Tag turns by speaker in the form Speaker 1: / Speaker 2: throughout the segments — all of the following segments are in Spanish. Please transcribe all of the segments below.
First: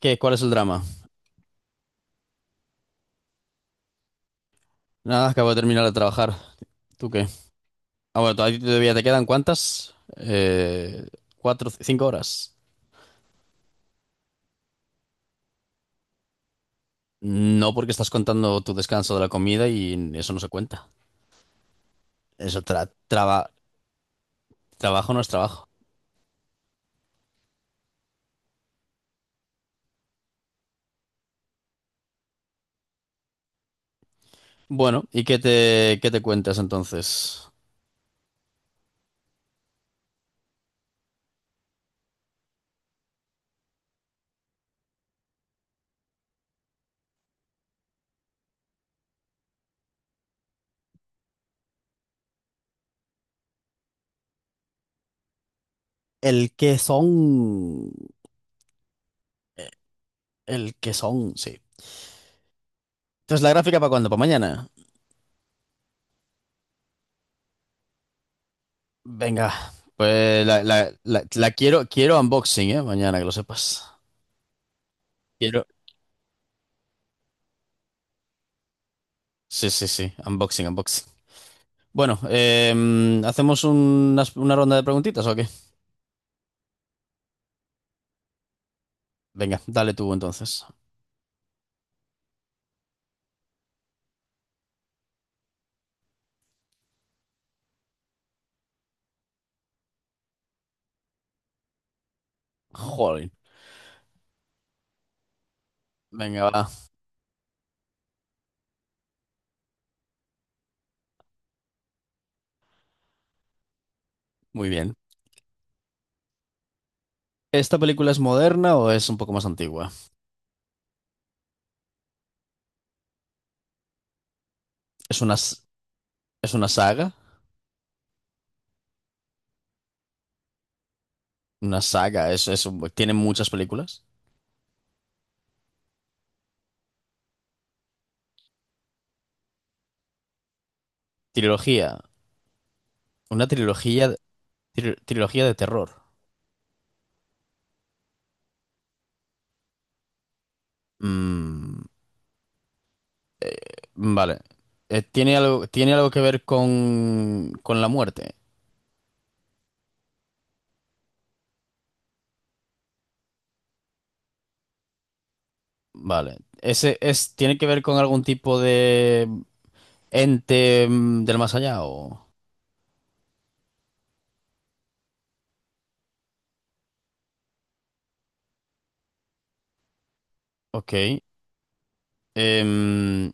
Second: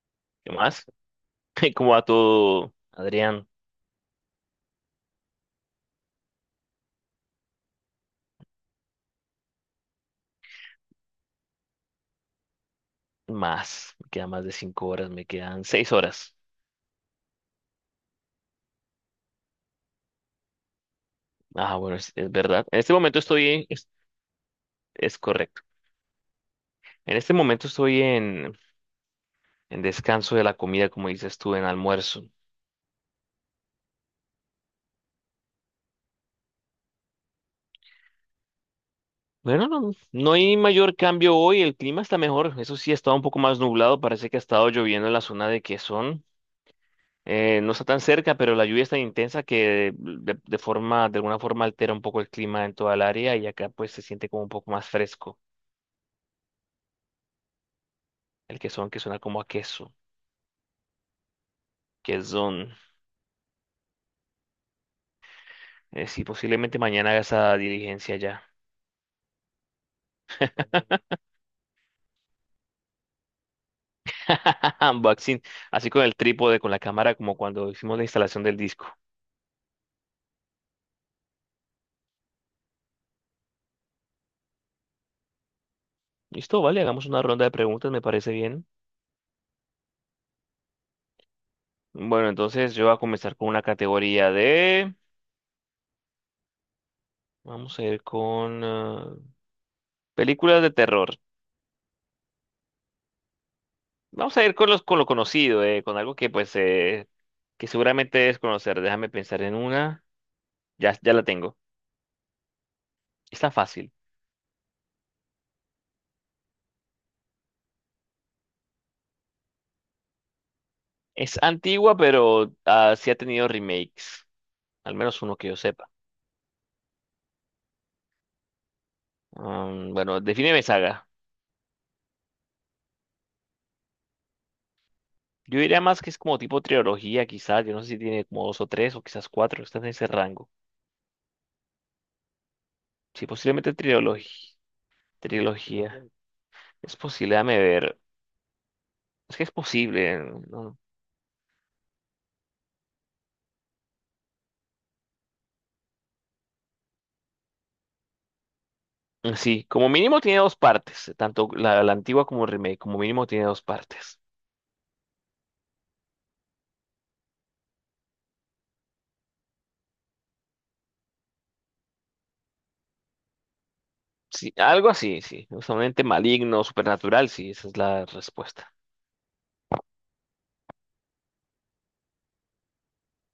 Speaker 1: ¿Qué? ¿Cuál es el
Speaker 2: ¿Qué
Speaker 1: drama?
Speaker 2: más? ¿Cómo va todo, Adrián?
Speaker 1: Nada, acabo de terminar de trabajar. ¿Tú qué? Ah, bueno, todavía te quedan cuántas? Cuatro, cinco horas.
Speaker 2: Más, me quedan más de 5 horas, me quedan 6 horas.
Speaker 1: No, porque estás contando tu descanso de la comida y eso no se cuenta.
Speaker 2: Ah, bueno, es
Speaker 1: Eso
Speaker 2: verdad. En
Speaker 1: tra-
Speaker 2: este momento
Speaker 1: traba-
Speaker 2: estoy, es,
Speaker 1: Trabajo
Speaker 2: es
Speaker 1: no es
Speaker 2: correcto.
Speaker 1: trabajo.
Speaker 2: En este momento estoy en descanso de la comida, como dices tú, en almuerzo.
Speaker 1: Bueno, ¿y qué te cuentas entonces?
Speaker 2: Bueno, no, no hay mayor cambio hoy, el clima está mejor, eso sí, ha estado un poco más nublado, parece que ha estado lloviendo en la zona de Quezón. No está tan cerca, pero la lluvia es tan intensa que de alguna forma altera un poco el clima en toda el área y acá pues se siente como un poco más fresco.
Speaker 1: El que son.
Speaker 2: El quesón que suena como a queso.
Speaker 1: El que son, sí.
Speaker 2: Quesón.
Speaker 1: Entonces, ¿la gráfica para cuándo? ¿Para mañana?
Speaker 2: Sí, posiblemente mañana haga esa diligencia ya.
Speaker 1: Venga, pues la, la- la- la quiero, quiero unboxing, ¿eh? Mañana, que lo sepas.
Speaker 2: Unboxing.
Speaker 1: Quiero.
Speaker 2: Así con el trípode, con la cámara, como cuando hicimos la instalación del disco.
Speaker 1: Sí, sí, sí. Unboxing, unboxing. Bueno, ¿hacemos una ronda de preguntitas o qué?
Speaker 2: Listo, vale, hagamos una ronda de preguntas, me parece bien.
Speaker 1: Venga, dale tú entonces.
Speaker 2: Bueno, entonces yo voy a comenzar con una categoría de... Vamos a ir con películas de terror.
Speaker 1: Jolín.
Speaker 2: Vamos a ir con lo conocido, con algo que
Speaker 1: Venga,
Speaker 2: pues
Speaker 1: va.
Speaker 2: que seguramente es conocer. Déjame pensar en una. Ya la tengo. Está fácil.
Speaker 1: Muy bien. ¿Esta película es moderna o es un poco más antigua?
Speaker 2: Es antigua, pero sí ha tenido remakes. Al
Speaker 1: ¿Es
Speaker 2: menos
Speaker 1: una,
Speaker 2: uno que yo sepa.
Speaker 1: es una saga?
Speaker 2: Mm, bueno, defíneme saga.
Speaker 1: Una saga, es tiene muchas películas.
Speaker 2: Yo diría más que es como tipo trilogía, quizás. Yo no sé si tiene como dos o tres o quizás cuatro. Está en ese rango.
Speaker 1: Trilogía.
Speaker 2: Sí,
Speaker 1: Una
Speaker 2: posiblemente
Speaker 1: trilogía,
Speaker 2: trilogía.
Speaker 1: trilogía de terror.
Speaker 2: Trilogía. Es posible, déjame ver. Es que es posible. ¿No?
Speaker 1: Mm, vale. Tiene algo que ver con la muerte?
Speaker 2: Mm, sí, como mínimo tiene dos partes. Tanto la antigua como el remake. Como mínimo tiene dos partes.
Speaker 1: Vale. Ese es, ¿tiene que ver con algún tipo de ente del más allá o...
Speaker 2: Sí, algo así, sí. Usualmente maligno, supernatural, sí. Esa es la respuesta.
Speaker 1: Ok. Em,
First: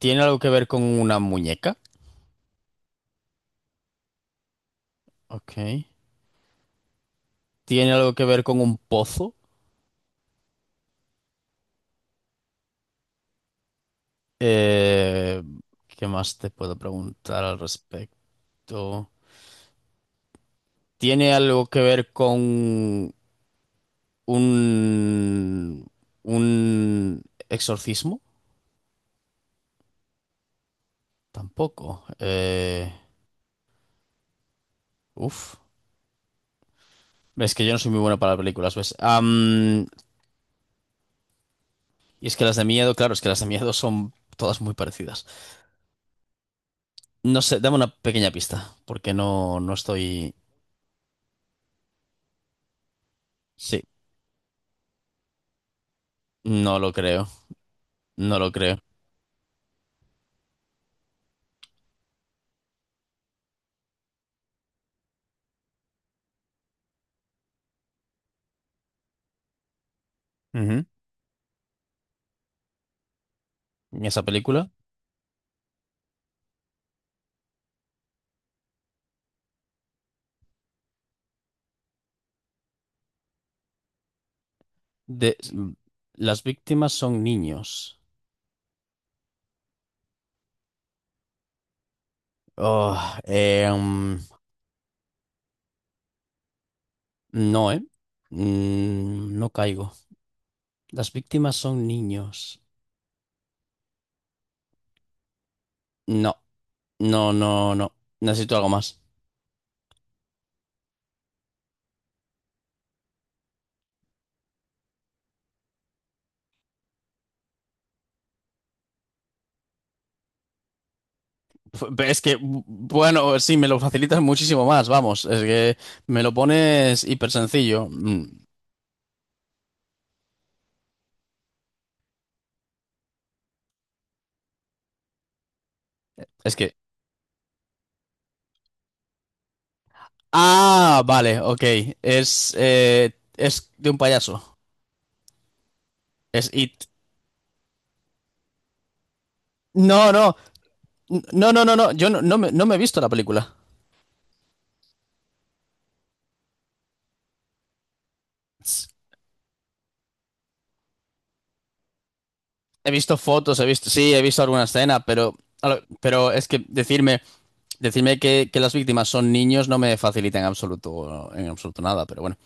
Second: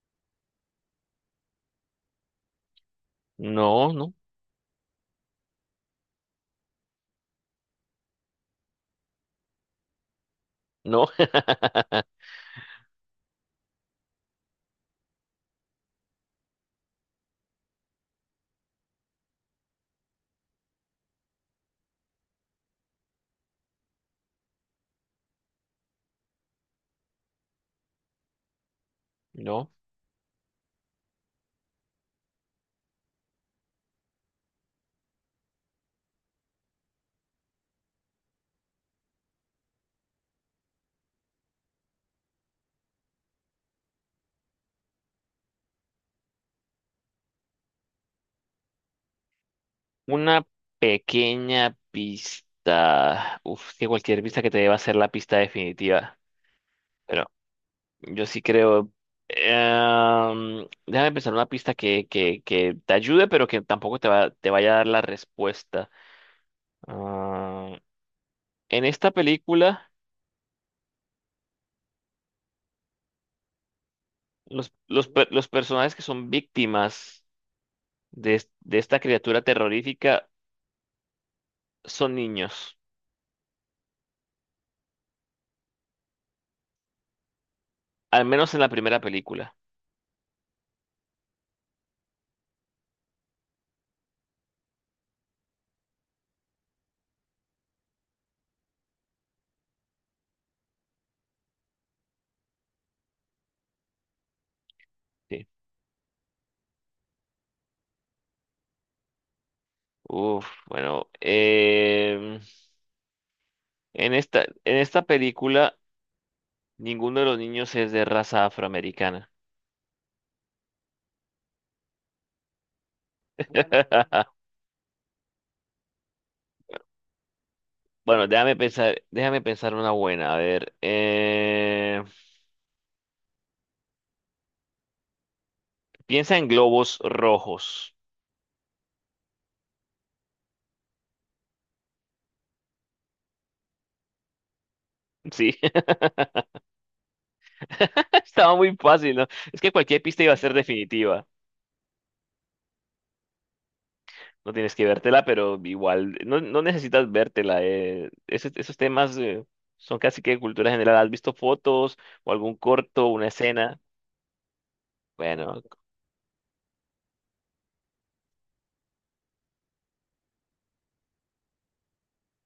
Speaker 1: ¿Tiene algo que ver con una muñeca?
Speaker 2: No, no,
Speaker 1: Ok. ¿Tiene algo que ver con un pozo?
Speaker 2: no,
Speaker 1: Eh, ¿Qué más te puedo preguntar al respecto? ¿Tiene algo que ver con un... un exorcismo?
Speaker 2: no.
Speaker 1: Tampoco. Uf. Es que yo no soy muy bueno para películas, ¿ves? Y es que las de miedo, claro, es que las de miedo son todas muy parecidas. No sé, dame una pequeña pista, porque no, no estoy...
Speaker 2: Una pequeña pista. Uf,
Speaker 1: Sí,
Speaker 2: que cualquier pista que te dé va a ser la pista definitiva.
Speaker 1: no lo creo,
Speaker 2: Pero yo
Speaker 1: no
Speaker 2: sí
Speaker 1: lo creo.
Speaker 2: creo. Déjame pensar una pista que, te ayude, pero que tampoco te vaya a dar la respuesta. Ah, en esta película,
Speaker 1: Ujú. En esa película,
Speaker 2: los personajes que son víctimas de esta criatura terrorífica son niños.
Speaker 1: de... las víctimas son niños.
Speaker 2: Al menos en la primera película.
Speaker 1: Oh, eh, mm, no, ¿eh? No caigo. Las víctimas son niños.
Speaker 2: Sí.
Speaker 1: No, no, no, no. Necesito algo más.
Speaker 2: Uf, bueno, en esta película ninguno de los niños es de raza afroamericana.
Speaker 1: Es que, bueno, sí, me lo facilitas muchísimo más, vamos. Es que me lo pones hiper sencillo.
Speaker 2: Bueno, déjame pensar una buena. A ver, piensa en
Speaker 1: Es que...
Speaker 2: globos rojos.
Speaker 1: Ah, vale, ok. Es de un payaso.
Speaker 2: Sí,
Speaker 1: Es It.
Speaker 2: estaba muy fácil, ¿no? Es que cualquier
Speaker 1: No,
Speaker 2: pista iba
Speaker 1: no,
Speaker 2: a ser definitiva.
Speaker 1: no, no, no, no. Yo no, no me, no me he visto la película.
Speaker 2: No tienes que vértela, pero igual, no necesitas vértela. Esos temas son casi que cultura general. ¿Has visto fotos o algún
Speaker 1: He
Speaker 2: corto,
Speaker 1: visto
Speaker 2: una
Speaker 1: fotos, he
Speaker 2: escena?
Speaker 1: visto, sí, he visto alguna escena, pero,
Speaker 2: Bueno,
Speaker 1: pero es que decirme, decirme que las víctimas son niños no me facilita en absoluto nada, pero bueno.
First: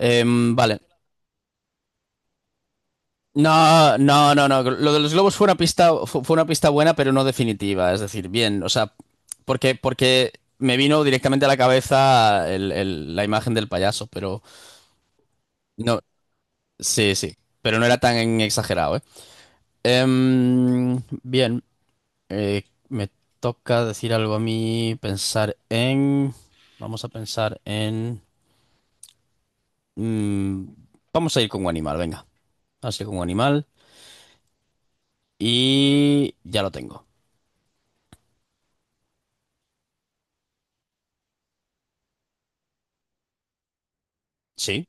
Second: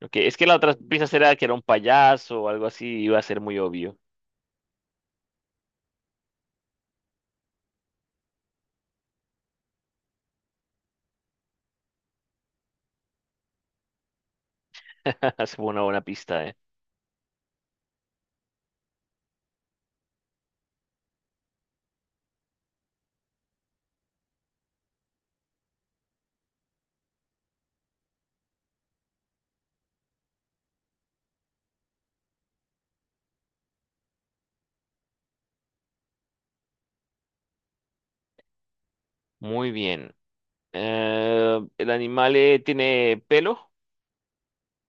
Speaker 2: ok, es que la otra
Speaker 1: Vale.
Speaker 2: pista era que era un payaso o algo así, iba a ser muy
Speaker 1: No,
Speaker 2: obvio.
Speaker 1: no, no, no. Lo de los globos fue una pista, fue una pista buena, pero no definitiva. Es decir, bien, o sea, porque, porque me vino directamente a la cabeza la imagen del payaso, pero
Speaker 2: Es una
Speaker 1: no,
Speaker 2: buena pista, ¿eh?
Speaker 1: sí, sí, pero no era tan exagerado, ¿eh? Bien, eh, me toca decir algo a mí, pensar en, vamos a pensar en, mm, vamos a ir con un animal, venga, vamos a ir con un animal y ya lo tengo.
Speaker 2: Muy bien. El animal tiene pelo,
Speaker 1: Sí.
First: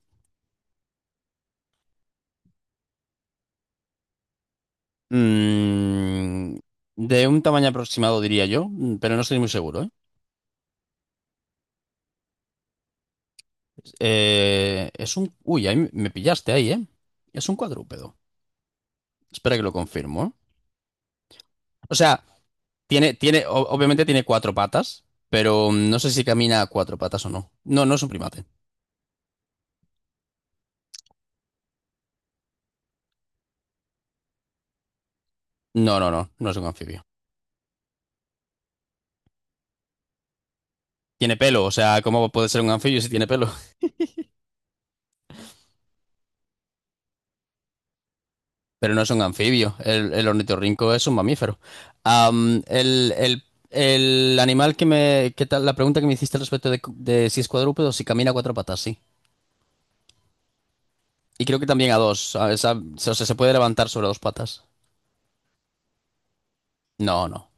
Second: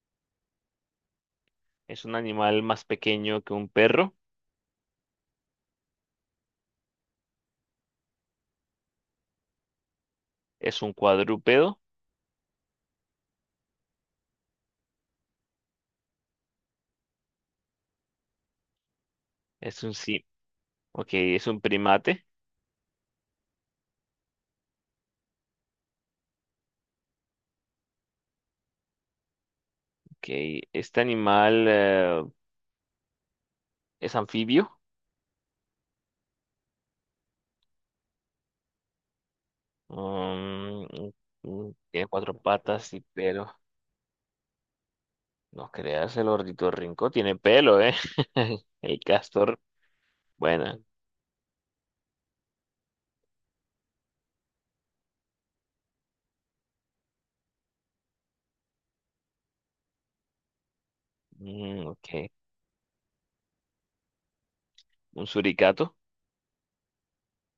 Speaker 2: es un animal más pequeño que un perro,
Speaker 1: Mm, de un tamaño aproximado, diría yo, pero no estoy muy seguro, ¿eh?
Speaker 2: es un cuadrúpedo,
Speaker 1: Es un... Uy, ahí me pillaste ahí, ¿eh? Es un cuadrúpedo. Espera que lo
Speaker 2: es un
Speaker 1: confirmo,
Speaker 2: sí,
Speaker 1: ¿eh?
Speaker 2: ok, es un
Speaker 1: O sea,
Speaker 2: primate.
Speaker 1: tiene, tiene, obviamente tiene cuatro patas, pero no sé si camina a cuatro patas o no. No, no es un primate.
Speaker 2: Ok, este animal es anfibio.
Speaker 1: No, no, no, no es un anfibio.
Speaker 2: um,
Speaker 1: Tiene pelo, o sea,
Speaker 2: Tiene
Speaker 1: ¿cómo
Speaker 2: cuatro
Speaker 1: puede ser un
Speaker 2: patas
Speaker 1: anfibio
Speaker 2: y
Speaker 1: si tiene
Speaker 2: pelo.
Speaker 1: pelo?
Speaker 2: No creas, el ornitorrinco tiene pelo, ¿eh?
Speaker 1: Pero
Speaker 2: El
Speaker 1: no es un
Speaker 2: castor,
Speaker 1: anfibio. El
Speaker 2: bueno,
Speaker 1: ornitorrinco es un mamífero. El, el animal que me... ¿Qué tal? La pregunta que me hiciste al respecto de si es cuadrúpedo, si camina a cuatro patas, sí. Y creo que
Speaker 2: mm,
Speaker 1: también a
Speaker 2: ok.
Speaker 1: dos. O sea, se puede levantar sobre dos patas.
Speaker 2: Un suricato.
Speaker 1: No, no.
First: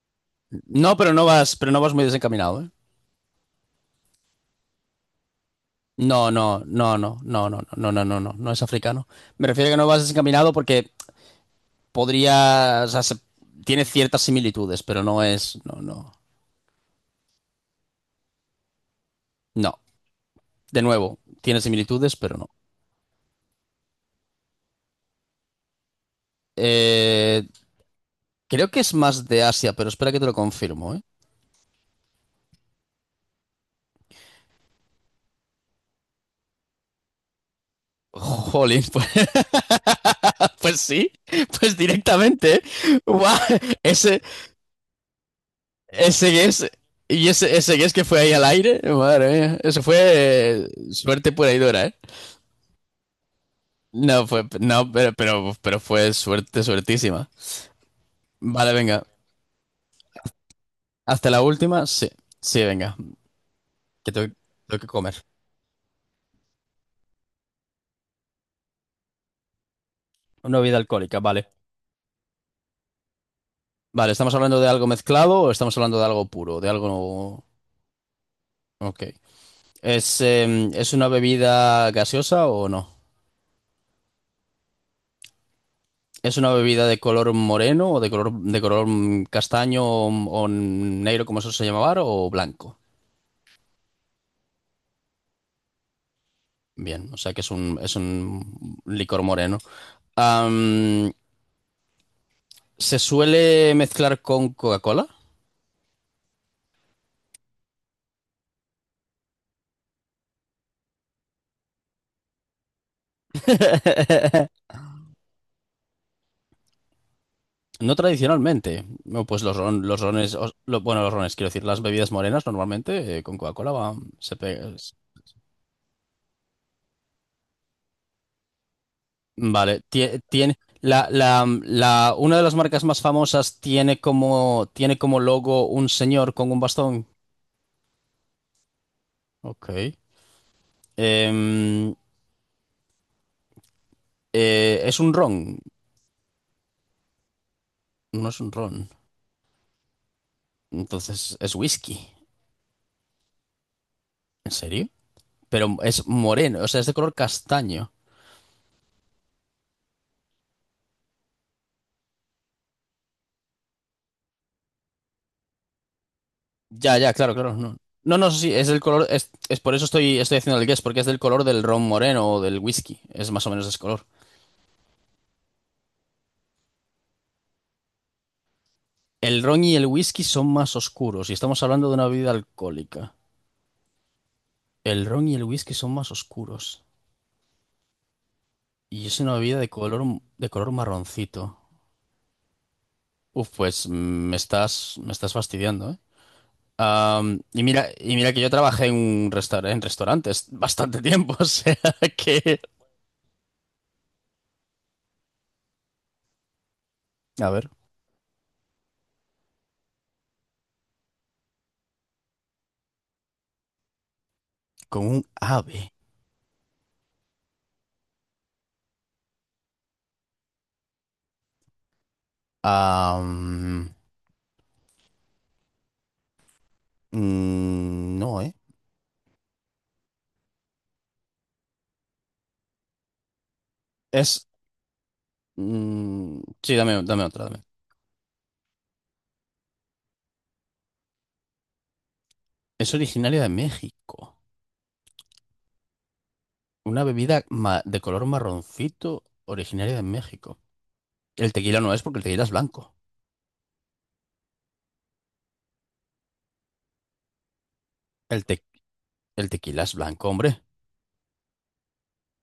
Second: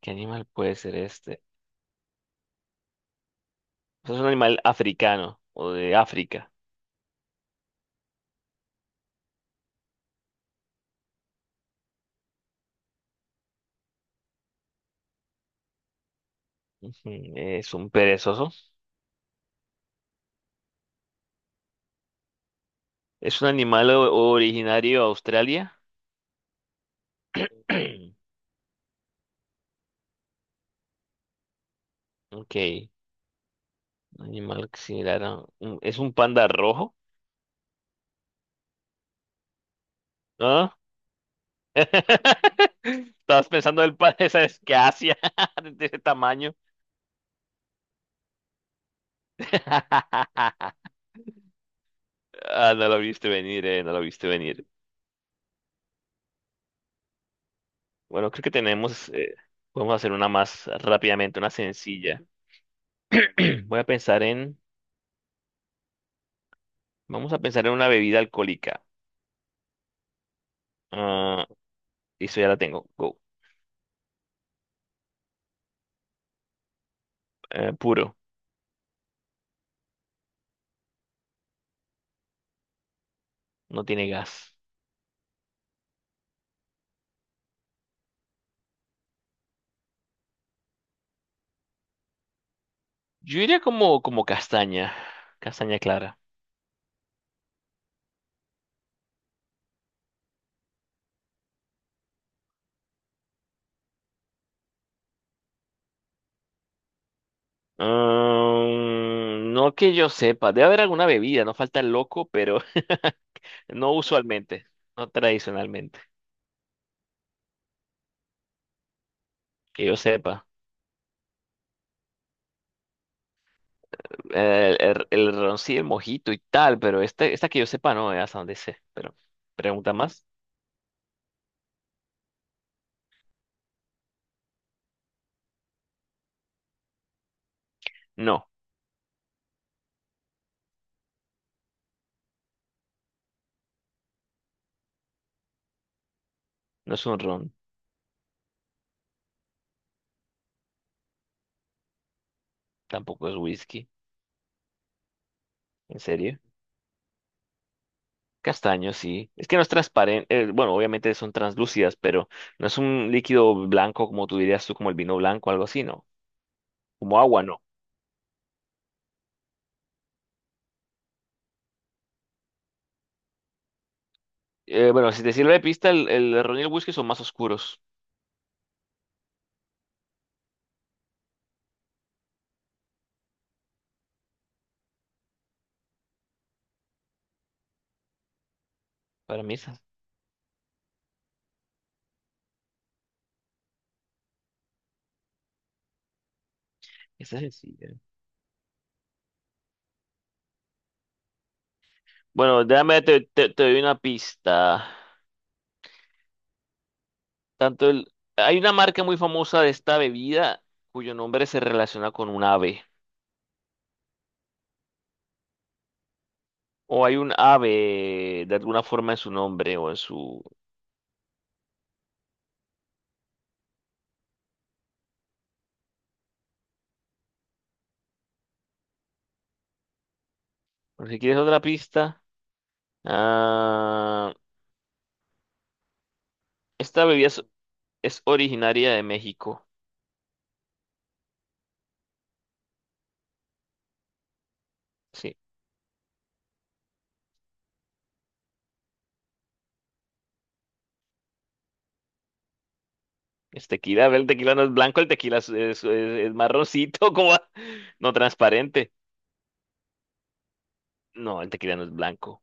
Speaker 2: ¿Qué animal puede
Speaker 1: No,
Speaker 2: ser este?
Speaker 1: pero no vas muy desencaminado, ¿eh?
Speaker 2: Pues es un animal africano o de
Speaker 1: No,
Speaker 2: África.
Speaker 1: no, no, no, no, no, no, no, no, no, no es africano. Me refiero a que no vas desencaminado porque podría, tiene ciertas similitudes, pero no es, no, no,
Speaker 2: Ujú, es un perezoso.
Speaker 1: no. De nuevo, tiene similitudes, pero no.
Speaker 2: ¿Es un animal originario de Australia?
Speaker 1: Eh, creo que es más de Asia, pero espera que te lo confirmo, ¿eh?
Speaker 2: Ok. Un animal similar a ¿Es un panda rojo?
Speaker 1: Jolín, pues,
Speaker 2: ¿Ah?
Speaker 1: pues sí, pues directamente. ¿Eh? Guau,
Speaker 2: Estabas pensando del panda,
Speaker 1: Ese,
Speaker 2: esa es que Asia, de ese
Speaker 1: ese
Speaker 2: tamaño.
Speaker 1: guess, y ese guess que fue ahí al aire, madre mía, eso fue suerte pura y dura, ¿eh?
Speaker 2: Ah, no lo viste venir, no lo
Speaker 1: No,
Speaker 2: viste
Speaker 1: fue,
Speaker 2: venir.
Speaker 1: no, pero fue suerte, suertísima.
Speaker 2: Bueno, creo que
Speaker 1: Vale, venga,
Speaker 2: tenemos. Podemos hacer una más
Speaker 1: hasta
Speaker 2: rápidamente,
Speaker 1: la
Speaker 2: una
Speaker 1: última, sí,
Speaker 2: sencilla.
Speaker 1: sí, venga,
Speaker 2: Voy a
Speaker 1: que
Speaker 2: pensar
Speaker 1: tengo,
Speaker 2: en,
Speaker 1: tengo que comer.
Speaker 2: Vamos a pensar en una bebida alcohólica.
Speaker 1: Una bebida alcohólica,
Speaker 2: Ah,
Speaker 1: vale.
Speaker 2: eso ya la tengo. Go.
Speaker 1: Vale, ¿estamos hablando de algo mezclado o estamos hablando de algo puro, de algo...
Speaker 2: Puro,
Speaker 1: Ok. ¿Es, ¿es una bebida gaseosa o no?
Speaker 2: no tiene gas.
Speaker 1: ¿Es una bebida de color moreno o de color castaño o negro, como eso se llamaba, o blanco?
Speaker 2: Yo iría como castaña, castaña clara.
Speaker 1: Bien, o sea que es un licor moreno. Am, ¿Se suele mezclar con Coca-Cola?
Speaker 2: Ah, no que yo sepa, debe haber alguna bebida, no falta el loco, pero no usualmente, no tradicionalmente,
Speaker 1: No tradicionalmente. No, pues los,
Speaker 2: que yo
Speaker 1: los rones,
Speaker 2: sepa.
Speaker 1: bueno, los rones, quiero decir, las bebidas morenas normalmente con Coca-Cola se pega.
Speaker 2: El ron sí, el mojito y tal, pero esta que yo sepa no, hasta donde sé. Pero,
Speaker 1: Vale,
Speaker 2: ¿pregunta más?
Speaker 1: tiene la, la, una de las marcas más famosas tiene como logo un señor con un bastón.
Speaker 2: No,
Speaker 1: Ok. Em, es un ron,
Speaker 2: no es un ron,
Speaker 1: no es un ron. Entonces es whisky.
Speaker 2: tampoco es whisky,
Speaker 1: ¿En serio? Pero es
Speaker 2: ¿en serio?
Speaker 1: moreno, o sea, es de color castaño.
Speaker 2: Castaño, sí. Es que no es transparente, bueno, obviamente son translúcidas, pero no es un líquido blanco como tú dirías tú, como el vino blanco, algo así, ¿no?
Speaker 1: Ya, ya,
Speaker 2: Como
Speaker 1: claro,
Speaker 2: agua,
Speaker 1: claro,
Speaker 2: no.
Speaker 1: no. No, no, sí, es del color, es por eso estoy, estoy haciendo el guess, porque es del color del ron moreno o del whisky. Es más o menos ese color.
Speaker 2: Bueno, si te sirve de pista, el ron y el whisky son más oscuros.
Speaker 1: El ron y el whisky son más oscuros y estamos hablando de una bebida alcohólica. El ron y el whisky son más oscuros. Y es una
Speaker 2: Para mí,
Speaker 1: bebida
Speaker 2: esa,
Speaker 1: de color marroncito. Uf, pues me estás fastidiando, ¿eh?
Speaker 2: esa es sencilla.
Speaker 1: Y mira que yo trabajé en un restaurante, en restaurantes bastante tiempo, o sea que...
Speaker 2: Bueno, déjame, te doy una pista.
Speaker 1: A ver,
Speaker 2: Tanto el, hay una marca muy famosa de esta bebida cuyo nombre se relaciona con un ave.
Speaker 1: con un ave.
Speaker 2: O hay un ave de alguna forma en su nombre o en su.
Speaker 1: Am, no, ¿eh?
Speaker 2: Bueno, si quieres otra pista. Ah,
Speaker 1: Es... sí, dame,
Speaker 2: esta
Speaker 1: dame
Speaker 2: bebida
Speaker 1: otra, dame.
Speaker 2: es originaria de México.
Speaker 1: Es originaria de México.
Speaker 2: Sí.
Speaker 1: Una bebida de color marroncito originaria de México. El tequila no es porque el tequila es blanco.
Speaker 2: Es tequila. El tequila no es blanco, el tequila es marroncito, como no
Speaker 1: El,
Speaker 2: transparente.
Speaker 1: el tequila es blanco, hombre.
Speaker 2: No, el tequila no es blanco.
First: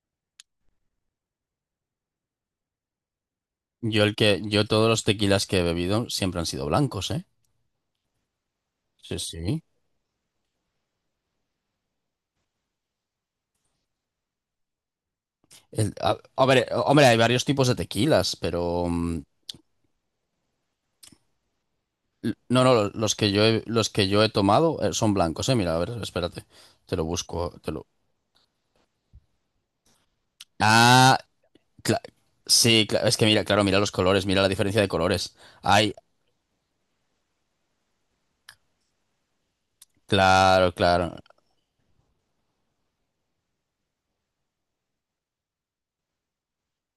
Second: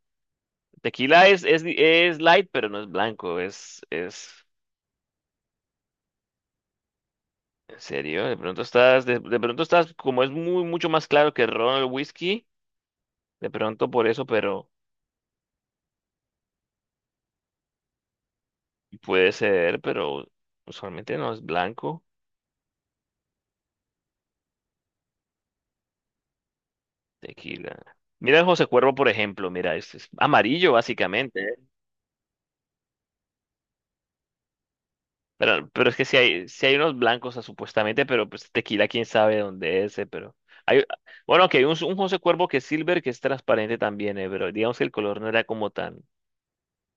Speaker 2: El tequila es light, pero no es blanco. Es,
Speaker 1: Yo el
Speaker 2: es.
Speaker 1: que, yo todos los tequilas que he bebido siempre han sido blancos, ¿eh?
Speaker 2: ¿En serio? De pronto estás,
Speaker 1: Sí, sí.
Speaker 2: como es mucho más claro que el ron, el whisky, de pronto por eso, pero
Speaker 1: A, a ver, hombre, hay varios tipos de tequilas, pero
Speaker 2: puede ser, pero usualmente no es blanco.
Speaker 1: no, no, los que yo he, los que yo he tomado son blancos, ¿eh? Mira, a ver, espérate, te lo busco, te
Speaker 2: Tequila.
Speaker 1: lo.
Speaker 2: Mira el José Cuervo, por ejemplo, mira, es amarillo
Speaker 1: Ah,
Speaker 2: básicamente.
Speaker 1: cla- sí, es que mira, claro, mira los colores, mira la diferencia de colores.
Speaker 2: Pero
Speaker 1: Ay,
Speaker 2: es que si hay unos blancos, o sea, supuestamente, pero pues tequila, quién sabe dónde es, pero
Speaker 1: claro,
Speaker 2: hay,
Speaker 1: claro.
Speaker 2: bueno, que hay un José Cuervo que es silver, que es transparente también, pero digamos que el color no era como tan,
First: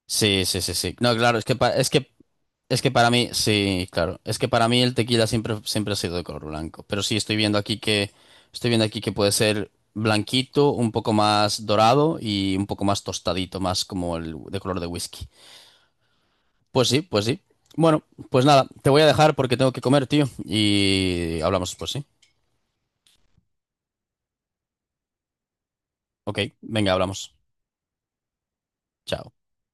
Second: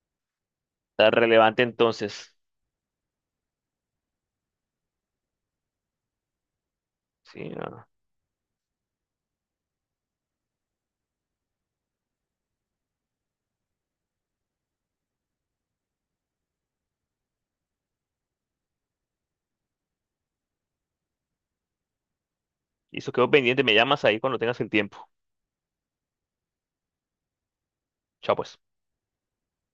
Speaker 1: Sí, sí, sí, sí.
Speaker 2: tan
Speaker 1: No, claro, es que,
Speaker 2: relevante
Speaker 1: es que,
Speaker 2: entonces.
Speaker 1: es que para mí, sí, claro, es que para mí el tequila siempre, siempre ha sido de color blanco. Pero sí, estoy
Speaker 2: Sí,
Speaker 1: viendo
Speaker 2: no,
Speaker 1: aquí
Speaker 2: no.
Speaker 1: que, estoy viendo aquí que puede ser blanquito, un poco más dorado y un poco más tostadito, más como el de color de whisky. Pues sí, pues sí. Bueno, pues nada, te voy a dejar porque tengo que comer, tío. Y hablamos, pues sí.
Speaker 2: Y eso quedó pendiente, me llamas ahí cuando tengas el tiempo.
Speaker 1: Ok, venga, hablamos.
Speaker 2: Chao, pues.
Speaker 1: Chao.